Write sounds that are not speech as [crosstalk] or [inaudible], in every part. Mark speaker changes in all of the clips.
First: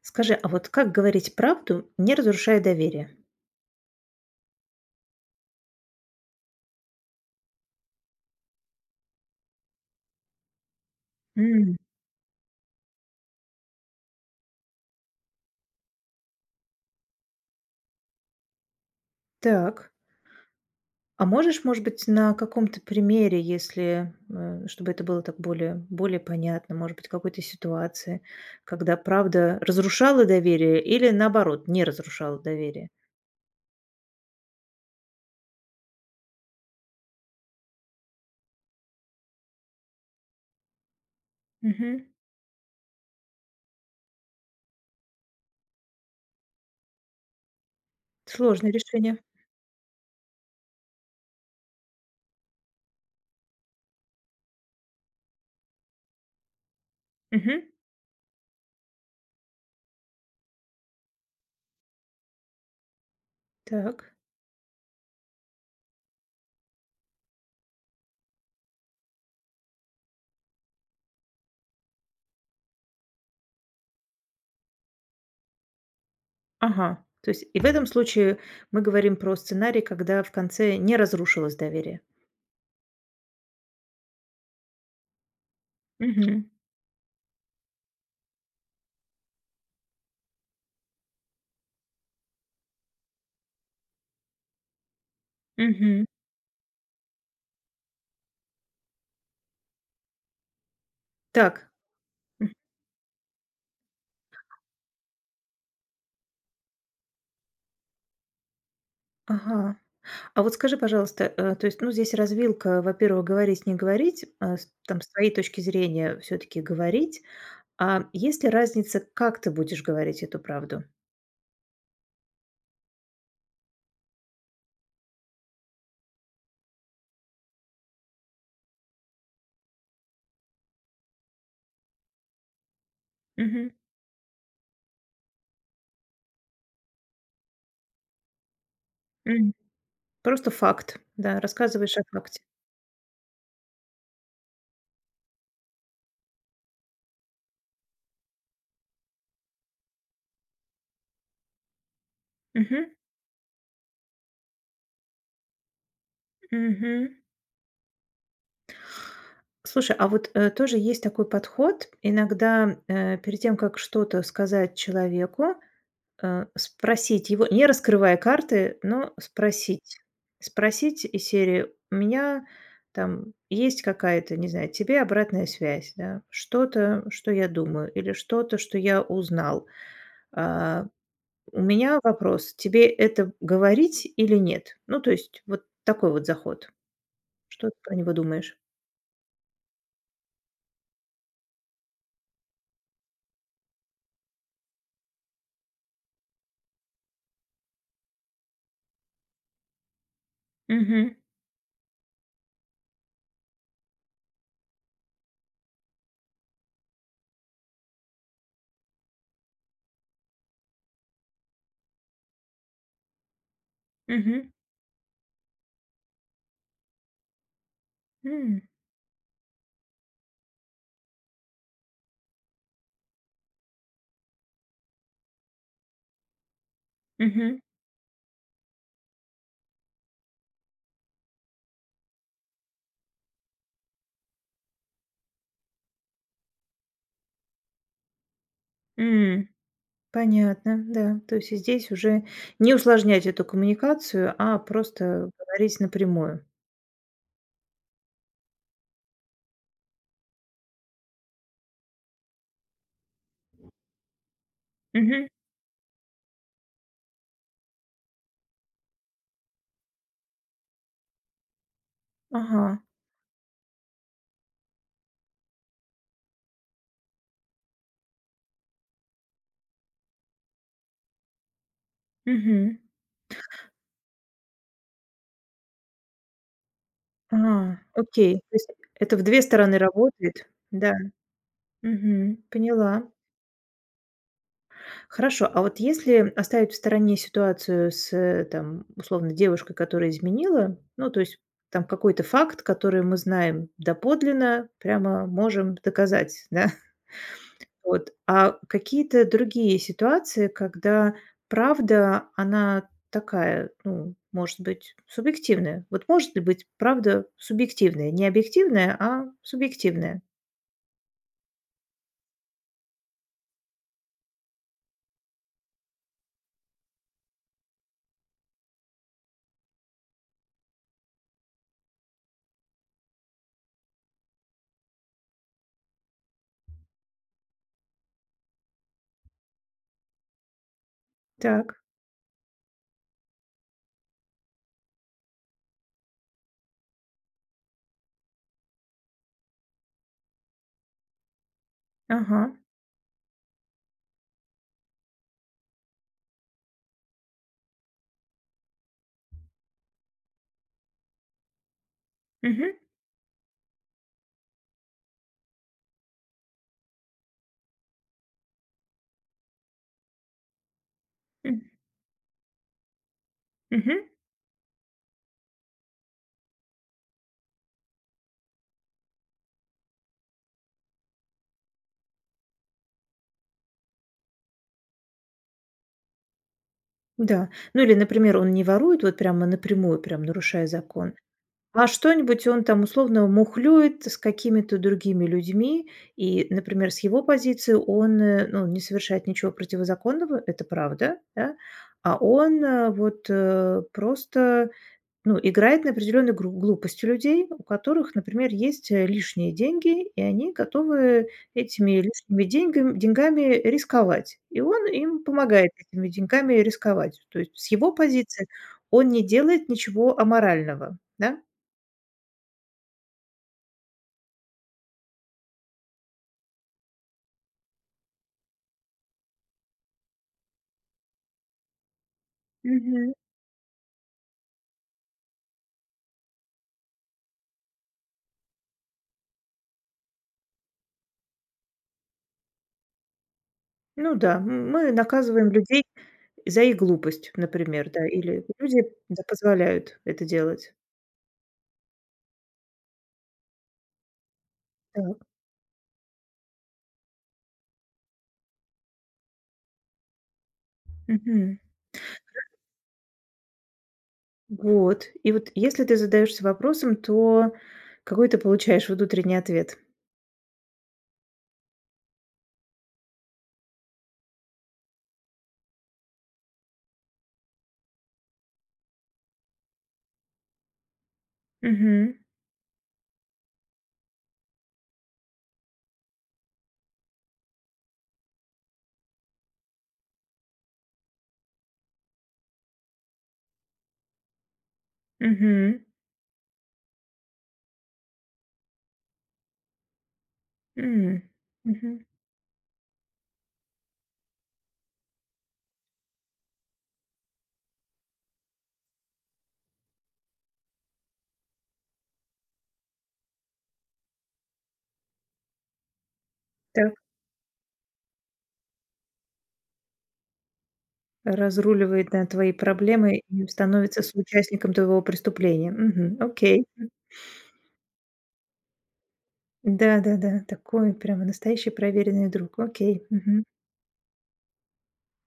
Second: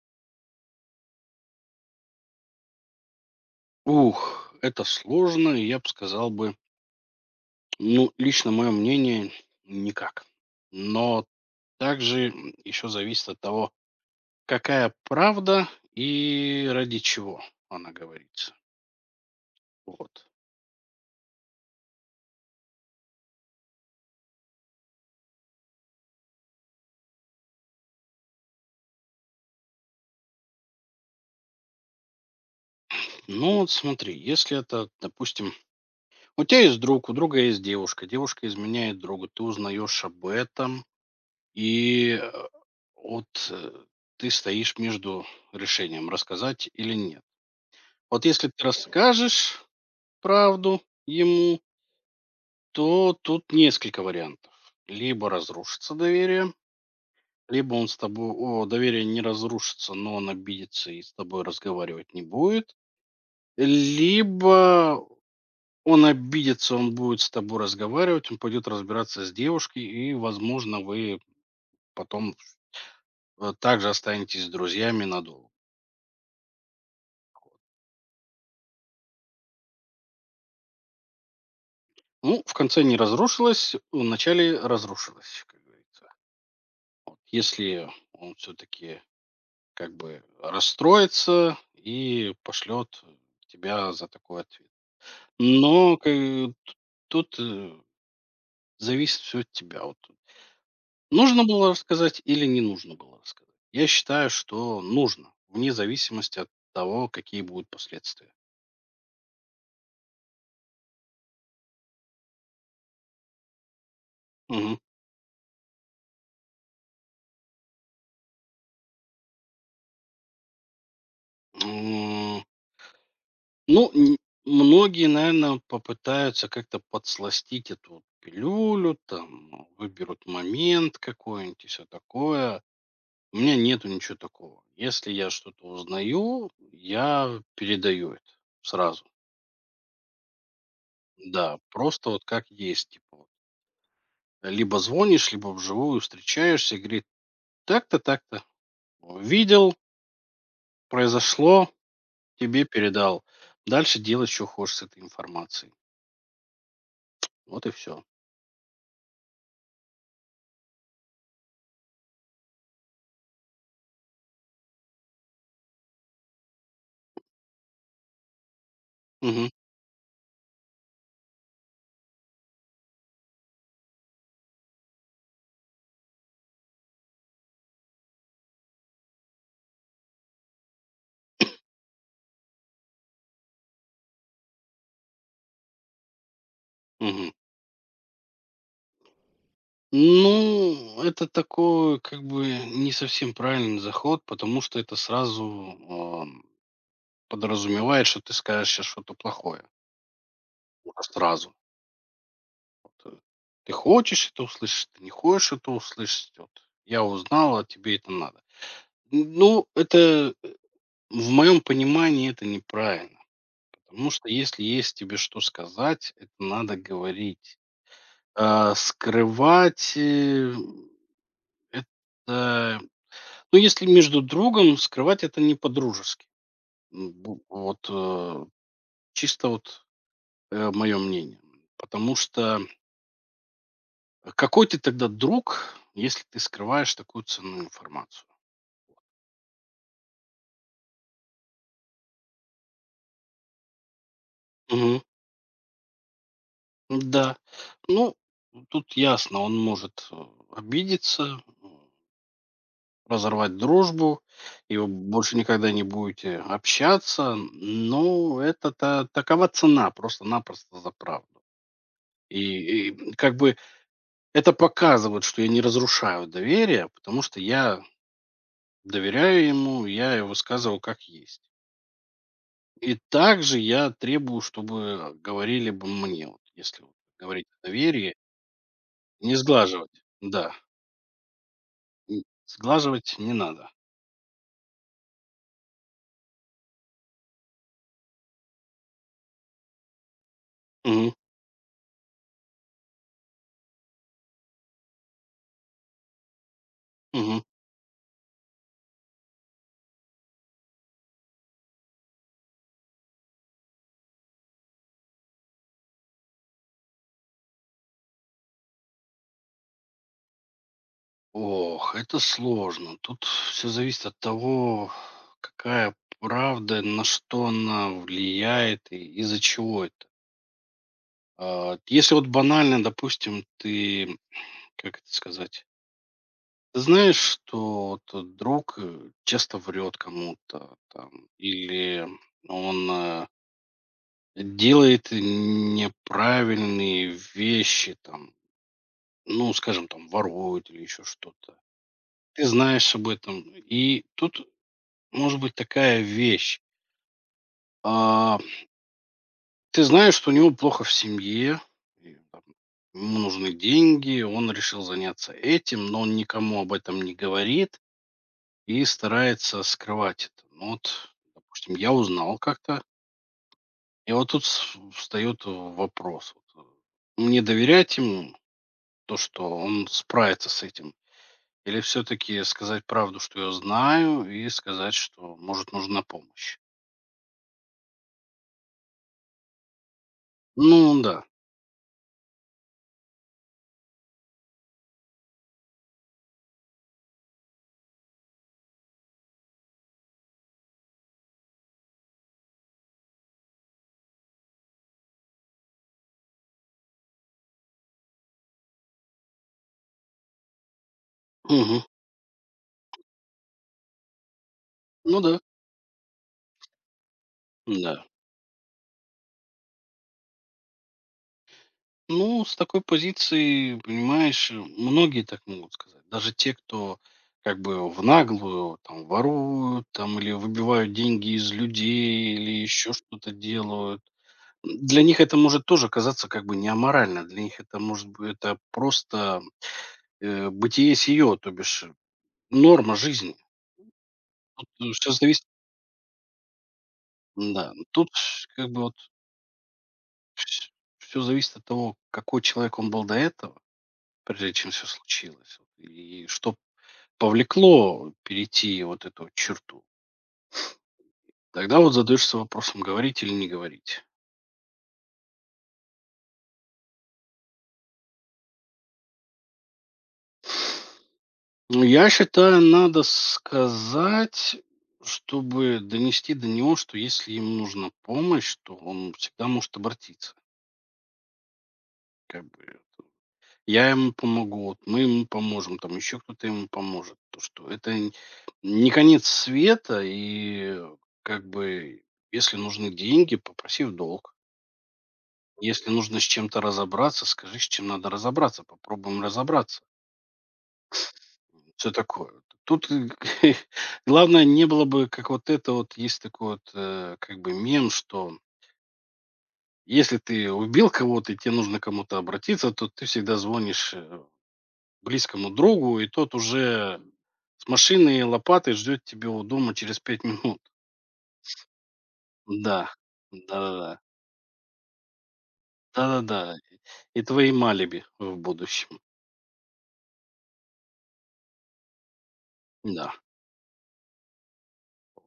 Speaker 1: Скажи, а вот как говорить правду, не разрушая доверие?
Speaker 2: Ух, это сложно, и я бы сказал бы, ну, лично мое мнение, никак. Но
Speaker 1: М.
Speaker 2: также еще зависит от того, какая правда и ради чего она говорится.
Speaker 1: Так.
Speaker 2: Вот.
Speaker 1: А можешь, может быть, на каком-то примере, если, чтобы это было так более понятно, может быть, какой-то ситуации, когда правда разрушала доверие или наоборот, не разрушала доверие?
Speaker 2: Ну вот смотри, если это, допустим, у тебя есть друг, у друга есть девушка, девушка изменяет другу, ты узнаешь об этом,
Speaker 1: Мгм.
Speaker 2: и вот ты стоишь между решением, рассказать или нет. Вот если ты
Speaker 1: Сложное решение.
Speaker 2: расскажешь правду ему, то тут несколько вариантов. Либо разрушится доверие,
Speaker 1: Мгм.
Speaker 2: либо он с тобой, о, доверие не разрушится, но он обидится и с тобой разговаривать не будет.
Speaker 1: Так.
Speaker 2: Либо он обидится, он будет с тобой разговаривать, он пойдет разбираться с девушкой, и, возможно, вы потом также останетесь друзьями надолго.
Speaker 1: Ага. То есть и в этом случае мы говорим про сценарий, когда в конце не разрушилось доверие.
Speaker 2: Ну, в конце не разрушилось, в начале разрушилось, как говорится.
Speaker 1: Мгм.
Speaker 2: Вот, если он все-таки как бы расстроится и пошлет тебя за такой ответ. Но
Speaker 1: Мгм.
Speaker 2: ка- тут зависит все от тебя. Вот. Нужно
Speaker 1: Так.
Speaker 2: было рассказать или
Speaker 1: М.
Speaker 2: не нужно было рассказать? Я считаю, что нужно, вне зависимости от того, какие будут последствия.
Speaker 1: Ага. А вот скажи, пожалуйста, то есть, ну, здесь развилка, во-первых, говорить, не говорить,
Speaker 2: Мгм.
Speaker 1: там, с твоей точки зрения все-таки говорить, а есть ли разница, как ты будешь говорить эту правду?
Speaker 2: М. Ну, многие, наверное, попытаются как-то подсластить эту пилюлю, там, выберут момент какой-нибудь и все такое. У меня
Speaker 1: Мгм.
Speaker 2: нету ничего такого. Если я что-то узнаю, я передаю это сразу.
Speaker 1: М. Просто факт, да,
Speaker 2: Да,
Speaker 1: рассказываешь о
Speaker 2: просто вот
Speaker 1: факте.
Speaker 2: как есть. Типа, вот. Либо звонишь, либо вживую встречаешься и говорит, так-то, так-то. Видел, произошло, тебе
Speaker 1: Мгм.
Speaker 2: передал. Дальше делай, что хочешь с этой информацией.
Speaker 1: Мгм.
Speaker 2: Вот и все.
Speaker 1: Слушай, а вот тоже есть такой подход, иногда перед тем, как что-то сказать человеку, спросить его, не раскрывая карты, но
Speaker 2: Мгм,
Speaker 1: спросить. Спросить из серии: «У меня там есть какая-то, не знаю, тебе обратная связь, да, что-то, что я думаю, или что-то, что я узнал. А, у меня вопрос: тебе это говорить или нет?» Ну, то есть вот такой вот заход.
Speaker 2: мгм.
Speaker 1: Что ты про него думаешь?
Speaker 2: Ну, это такой, как бы, не совсем правильный заход, потому что это сразу ам, подразумевает, что ты скажешь сейчас что-то плохое. Можно
Speaker 1: Мгм.
Speaker 2: сразу. Вот, ты хочешь это услышать, ты не хочешь это услышать. Вот, я узнал, а тебе это надо. Ну, в моем понимании это неправильно. Потому что
Speaker 1: Мгм.
Speaker 2: если есть тебе что сказать, это надо говорить.
Speaker 1: М.
Speaker 2: А скрывать это... Ну, если между другом, скрывать это не по-дружески. М, бу-
Speaker 1: Мгм.
Speaker 2: Вот э, чисто вот мое мнение. Потому что а какой ты тогда друг, если ты скрываешь такую ценную информацию?
Speaker 1: М. Понятно, да. То есть и здесь уже не усложнять эту коммуникацию, а
Speaker 2: Мгм.
Speaker 1: просто говорить напрямую.
Speaker 2: Да. Ну, тут ясно, он может обидеться, разорвать дружбу, и вы
Speaker 1: Мгм.
Speaker 2: больше никогда не будете общаться, но такова цена просто-напросто за правду.
Speaker 1: Ага.
Speaker 2: И как бы это показывает, что я не разрушаю доверие, потому что я доверяю ему, я его высказывал как есть.
Speaker 1: Мгм.
Speaker 2: И также я требую, чтобы говорили бы мне, вот если вот говорить о
Speaker 1: А,
Speaker 2: доверии,
Speaker 1: окей. То есть это в
Speaker 2: не
Speaker 1: 2 стороны
Speaker 2: сглаживать.
Speaker 1: работает.
Speaker 2: Да,
Speaker 1: Да.
Speaker 2: н-
Speaker 1: Мгм. Поняла.
Speaker 2: сглаживать не надо.
Speaker 1: Хорошо. А вот если оставить в стороне ситуацию с, там, условно, девушкой, которая изменила, ну,
Speaker 2: Мгм,
Speaker 1: то есть там какой-то факт, который мы знаем доподлинно, прямо можем доказать, да?
Speaker 2: мгм.
Speaker 1: Вот. А какие-то другие ситуации, когда правда, она такая, ну, может быть, субъективная. Вот может ли быть правда субъективная? Не объективная, а субъективная.
Speaker 2: Ох, это сложно. Тут все зависит от того, какая правда, на что она влияет и из-за чего это. Если вот банально, допустим, ты, как это сказать, ты знаешь, что вот друг часто врет кому-то там,
Speaker 1: Так.
Speaker 2: или он делает неправильные вещи там, ну, скажем, там, ворует или еще что-то.
Speaker 1: Ага.
Speaker 2: Ты знаешь об этом. И тут может быть такая вещь. А, Ты знаешь, что у него плохо в семье, и, там,
Speaker 1: Мгм.
Speaker 2: ему нужны деньги, он решил заняться этим, но он никому об этом не говорит и старается скрывать это. Ну вот,
Speaker 1: М.
Speaker 2: допустим, я узнал как-то,
Speaker 1: Мгм.
Speaker 2: и вот тут встает вопрос. Мне доверять ему, то, что он справится с этим, или все-таки сказать правду, что я знаю, и сказать, что, может, нужна помощь.
Speaker 1: Да. Ну или, например, он не ворует вот прямо напрямую, прям нарушая
Speaker 2: Ну
Speaker 1: закон.
Speaker 2: да.
Speaker 1: А что-нибудь он там условно мухлюет с какими-то другими людьми, и, например, с его позиции он, ну, не совершает ничего противозаконного, это правда, да, а он вот просто, ну, играет на определенной глупости людей, у которых, например, есть лишние деньги, и они готовы
Speaker 2: Мгм.
Speaker 1: этими лишними деньгами рисковать. И он
Speaker 2: Ну
Speaker 1: им
Speaker 2: да.
Speaker 1: помогает этими деньгами рисковать. То есть с его
Speaker 2: Да.
Speaker 1: позиции он не делает ничего аморального, да?
Speaker 2: Ну, с такой позиции, понимаешь, многие так могут сказать. Даже те, кто как бы в наглую там воруют там или выбивают деньги из людей или еще
Speaker 1: Мгм.
Speaker 2: что-то делают. Для них это может тоже казаться как бы не аморально. Для них это может быть это просто бытие сие, то бишь норма жизни.
Speaker 1: Ну да, мы
Speaker 2: Все зависит,
Speaker 1: наказываем людей за их глупость,
Speaker 2: да.
Speaker 1: например, да,
Speaker 2: Тут
Speaker 1: или
Speaker 2: как бы
Speaker 1: люди,
Speaker 2: вот
Speaker 1: да, позволяют это делать.
Speaker 2: все зависит от того, какой человек он был до этого, прежде чем все
Speaker 1: Так.
Speaker 2: случилось, вот, и что повлекло перейти вот эту черту,
Speaker 1: Мгм.
Speaker 2: тогда вот задаешься вопросом, говорить или не говорить.
Speaker 1: Вот. И вот если ты задаешься вопросом, то какой ты получаешь внутренний ответ?
Speaker 2: Ну, я считаю, надо сказать, чтобы донести до него, что если ему нужна помощь, то он всегда может обратиться.
Speaker 1: Мгм.
Speaker 2: Как бы я ему помогу, вот мы ему поможем, там еще кто-то ему поможет. То, что это не конец света, и как бы если нужны деньги, попроси в долг.
Speaker 1: Мгм.
Speaker 2: Если нужно с чем-то разобраться, скажи, с чем надо разобраться. Попробуем разобраться.
Speaker 1: М.
Speaker 2: Все
Speaker 1: Мгм.
Speaker 2: такое. Вот. Тут [laughs] главное не было бы, как вот это вот, есть такой вот, как бы мем, что если ты убил кого-то и тебе нужно к кому-то обратиться, то ты всегда звонишь близкому другу, и тот
Speaker 1: Так.
Speaker 2: уже с машиной и лопатой ждет тебя у дома через 5 минут.
Speaker 1: Разруливает, да, твои
Speaker 2: Да,
Speaker 1: проблемы и
Speaker 2: да-да-да.
Speaker 1: становится соучастником твоего преступления. Мгм.
Speaker 2: Да-да-да.
Speaker 1: Окей.
Speaker 2: И твои малиби в будущем.
Speaker 1: Да-да-да, такой прямо настоящий проверенный друг. Окей.
Speaker 2: Да.
Speaker 1: Мгм.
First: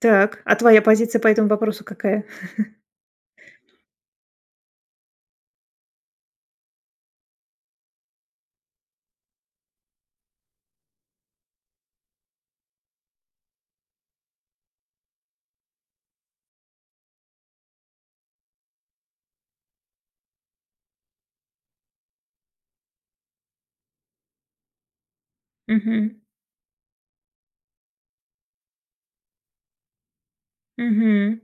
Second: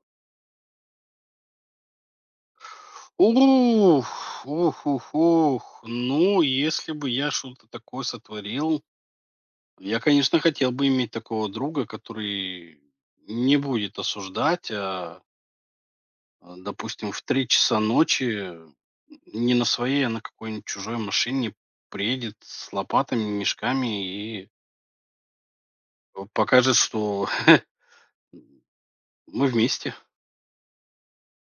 Speaker 1: Так, а твоя позиция по этому вопросу какая?
Speaker 2: Ух, ух. Ну, если бы я что-то такое сотворил, я, конечно, хотел бы иметь такого друга, который не будет осуждать, а, допустим, в 3 часа ночи не на своей, а на какой-нибудь чужой машине приедет с лопатами, мешками и
Speaker 1: Мгм.
Speaker 2: покажет, что [laughs] мы вместе.
Speaker 1: Мгм.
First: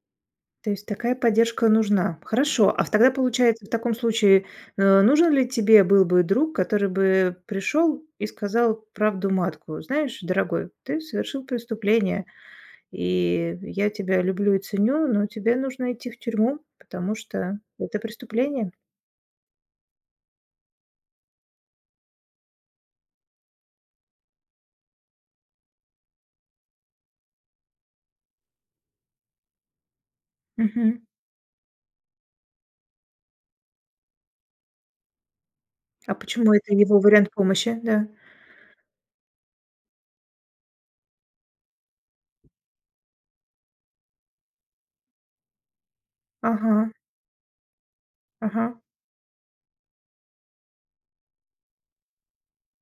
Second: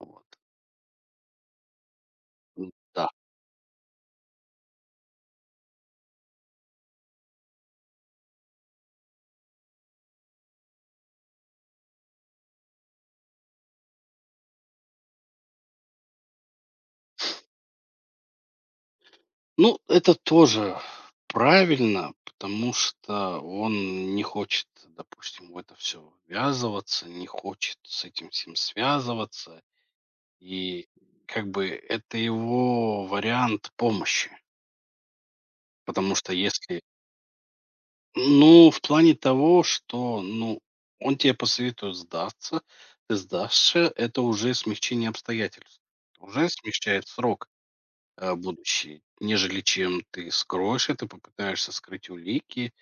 Speaker 2: Вот.
Speaker 1: То есть такая поддержка нужна. Хорошо. А в
Speaker 2: Да.
Speaker 1: тогда получается, в таком случае, нужен ли тебе был бы друг, который бы пришел и сказал правду матку: «Знаешь, дорогой, ты совершил преступление, и я тебя люблю и ценю, но тебе нужно идти в тюрьму, потому что это преступление»?
Speaker 2: Ну, это тоже правильно, потому что он не хочет, допустим, в это все ввязываться, не хочет с этим всем связываться. И
Speaker 1: Мгм.
Speaker 2: как бы это его вариант помощи.
Speaker 1: А
Speaker 2: Потому что
Speaker 1: почему это
Speaker 2: если...
Speaker 1: его вариант помощи? Да.
Speaker 2: Ну, в плане того, что, ну, он тебе посоветует сдаться, ты сдашься, это уже смягчение обстоятельств. Это уже
Speaker 1: Ага.
Speaker 2: смягчает срок
Speaker 1: Ага.
Speaker 2: будущий, нежели чем ты скроешь это, попытаешься скрыть улики,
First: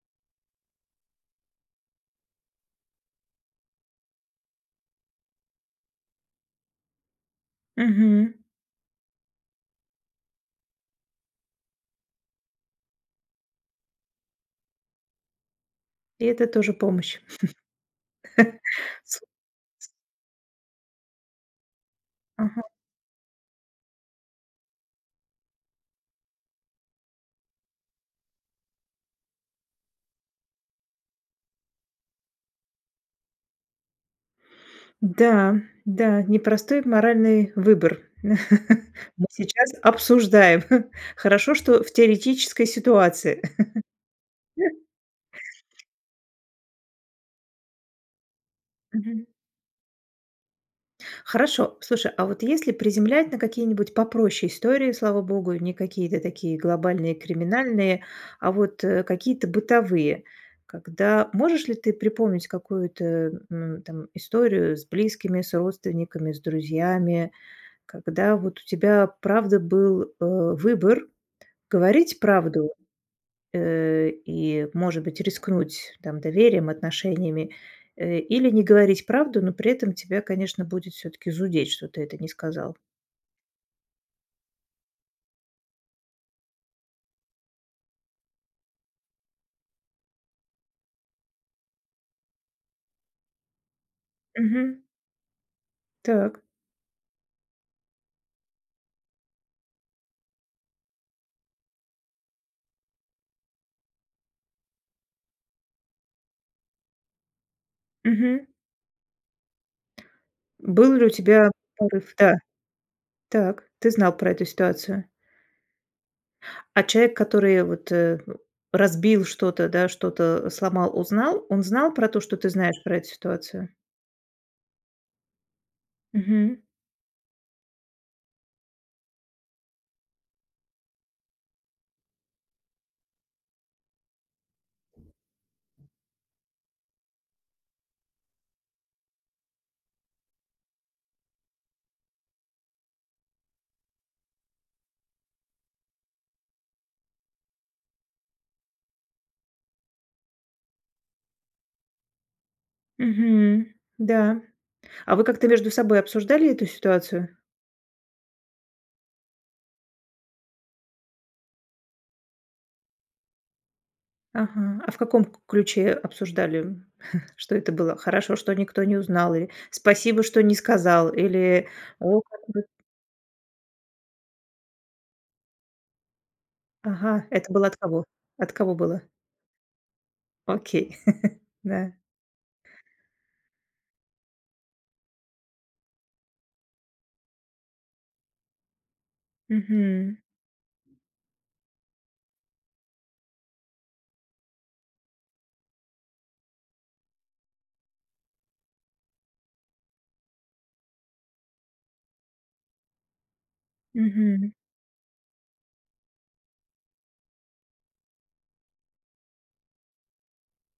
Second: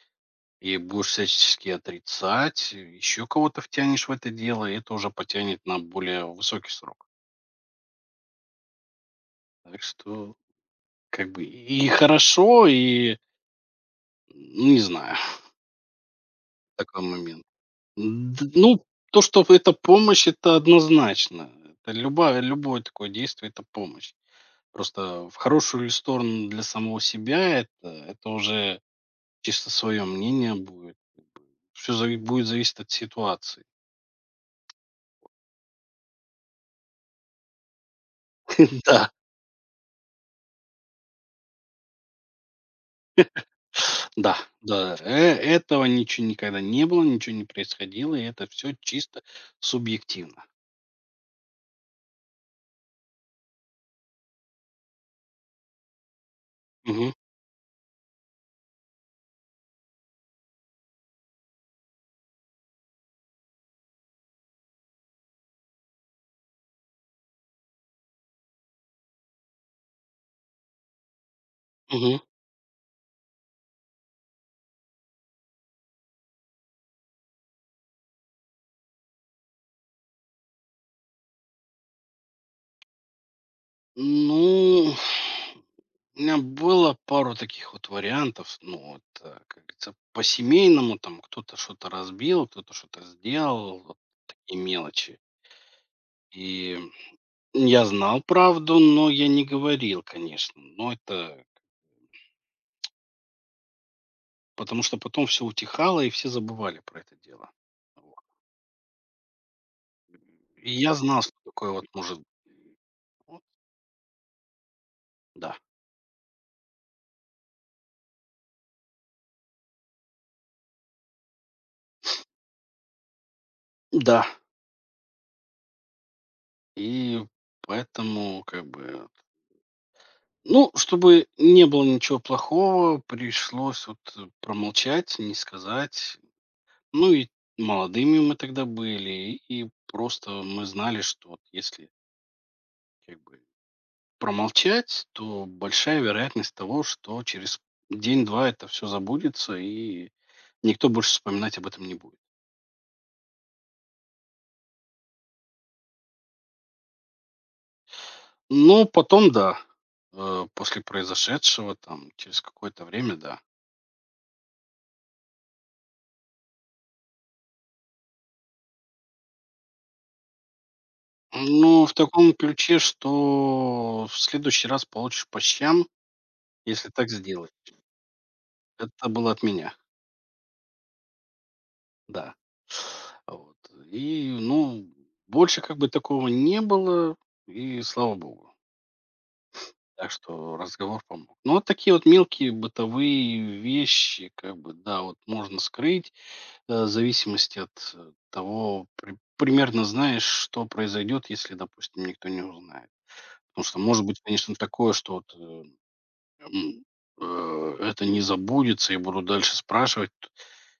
Speaker 2: и будешь всячески отрицать, еще кого-то втянешь в это дело, и это уже потянет на более высокий срок.
Speaker 1: Мгм.
Speaker 2: Так что, как бы, и хорошо, и, ну, не знаю,
Speaker 1: И это тоже
Speaker 2: [laughs] такой
Speaker 1: помощь.
Speaker 2: момент. Ну,
Speaker 1: С
Speaker 2: то, что это помощь, это однозначно. Это любое,
Speaker 1: Ага.
Speaker 2: любое такое действие – это помощь. Просто в хорошую ли сторону для самого себя, это уже чисто свое мнение будет. Все будет зависеть от ситуации.
Speaker 1: Да, да, непростой моральный выбор. [laughs] Мы
Speaker 2: [laughs] Да.
Speaker 1: сейчас обсуждаем. [laughs] Хорошо, что в теоретической ситуации.
Speaker 2: Да,
Speaker 1: [laughs]
Speaker 2: этого ничего никогда не было, ничего не происходило, и это все чисто
Speaker 1: Мгм.
Speaker 2: субъективно.
Speaker 1: Хорошо. Слушай, а вот если приземлять на какие-нибудь попроще истории, слава богу, не какие-то такие
Speaker 2: Мгм,
Speaker 1: глобальные, криминальные, а вот, какие-то бытовые, когда можешь ли ты припомнить какую-то, там историю с близкими, с родственниками, с друзьями, когда вот у тебя, правда, был, выбор
Speaker 2: мгм.
Speaker 1: говорить правду, и, может быть, рискнуть там доверием, отношениями, или не говорить правду, но при этом тебя, конечно, будет все таки зудеть, что ты это не сказал.
Speaker 2: Ну, у меня было пару таких вот вариантов. Ну вот, как говорится, по-семейному там кто-то что-то разбил, кто-то что-то сделал, вот такие
Speaker 1: Мгм.
Speaker 2: мелочи.
Speaker 1: Так.
Speaker 2: И я знал правду, но я не говорил, конечно. Но это потому что потом все утихало, и все забывали про это дело.
Speaker 1: Мгм.
Speaker 2: И
Speaker 1: Был
Speaker 2: я
Speaker 1: ли у
Speaker 2: знал, что
Speaker 1: тебя
Speaker 2: такое вот
Speaker 1: порыв?
Speaker 2: может быть.
Speaker 1: Да.
Speaker 2: Вот,
Speaker 1: Так. Ты знал про эту ситуацию.
Speaker 2: да.
Speaker 1: А человек, который вот, ну, разбил что-то, да, что-то сломал, узнал, он знал про то, что ты знаешь про эту ситуацию?
Speaker 2: Да,
Speaker 1: Мгм.
Speaker 2: и поэтому как бы, ну, чтобы не было ничего плохого, пришлось вот промолчать, не сказать. Ну и молодыми мы тогда были, и просто мы знали, что вот если как бы промолчать, то большая вероятность того, что через день-два это все забудется, и никто больше вспоминать об этом не будет.
Speaker 1: Мгм. Да. А вы как-то между собой обсуждали эту ситуацию?
Speaker 2: Ну, потом да. Э, после произошедшего, там, через какое-то время, да.
Speaker 1: Ага. А в каком к ключе обсуждали, [laughs] что это было? Хорошо, что никто не узнал, или спасибо, что не сказал, или
Speaker 2: Ну в
Speaker 1: о,
Speaker 2: таком
Speaker 1: как бы.
Speaker 2: ключе, что в следующий раз получишь по щам, если так
Speaker 1: Ага,
Speaker 2: сделать.
Speaker 1: это было от кого? От кого было?
Speaker 2: Это было от меня,
Speaker 1: Окей. [laughs] Да.
Speaker 2: да. Вот. И, ну, больше как бы такого не было, и слава богу. Так
Speaker 1: Мгм.
Speaker 2: что разговор помог. Ну, вот такие вот мелкие бытовые вещи, как бы, да, вот можно скрыть. Зависимости от того, при примерно знаешь, что произойдет, если, допустим, никто не узнает. Потому что может быть,
Speaker 1: Мгм.
Speaker 2: конечно, такое, что м, это не забудется и будут дальше спрашивать.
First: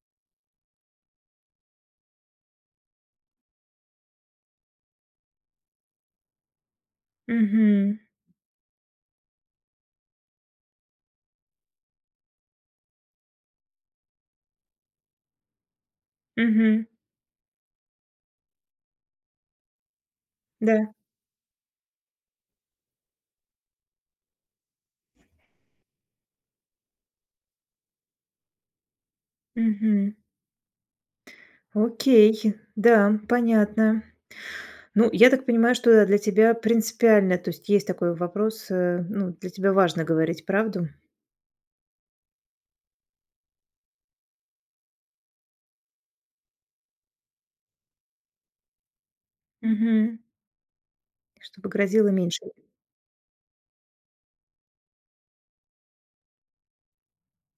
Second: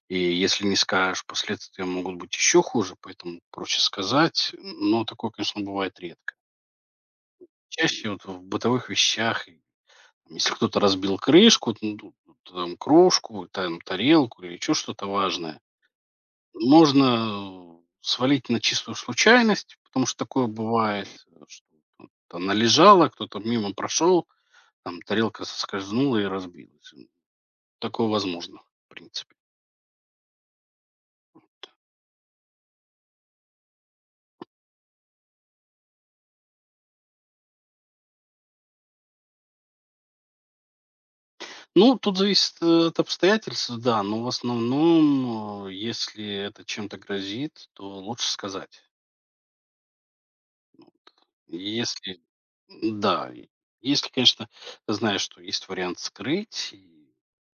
Speaker 2: И если не скажешь, последствия могут быть еще хуже, поэтому проще сказать. Но такое, конечно, бывает редко.
Speaker 1: Мгм.
Speaker 2: Чаще вот в бытовых вещах, и если кто-то разбил крышку, н ду там кружку, там тарелку или еще что-то важное,
Speaker 1: Мгм.
Speaker 2: можно свалить на чистую случайность, потому что такое
Speaker 1: Да.
Speaker 2: бывает, что-то належало, кто-то мимо прошел, там тарелка соскользнула и разбилась. М. Такое возможно, в принципе.
Speaker 1: Мгм. Окей. Да, понятно. Ну, я так понимаю, что да, для тебя принципиально, то есть есть такой вопрос, ну, для тебя важно говорить правду,
Speaker 2: Ну, тут зависит от обстоятельств, да, но в основном, если это чем-то грозит, то лучше сказать.
Speaker 1: мгм, чтобы грозило
Speaker 2: Если,
Speaker 1: меньше.
Speaker 2: да, и если, конечно, ты знаешь, что есть вариант скрыть, и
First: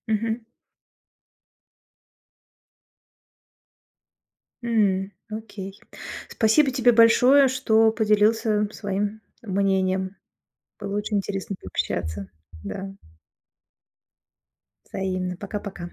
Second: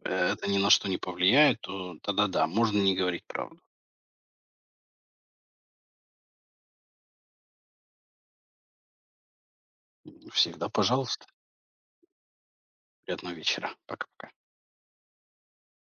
Speaker 1: Мгм.
Speaker 2: это ни на что не повлияет, то тогда да, можно не говорить правду.
Speaker 1: М, окей. Спасибо тебе большое, что поделился своим мнением.
Speaker 2: Всегда
Speaker 1: Было очень
Speaker 2: пожалуйста.
Speaker 1: интересно пообщаться. Да,
Speaker 2: Приятного вечера. Пока-пока.
Speaker 1: взаимно. Пока-пока.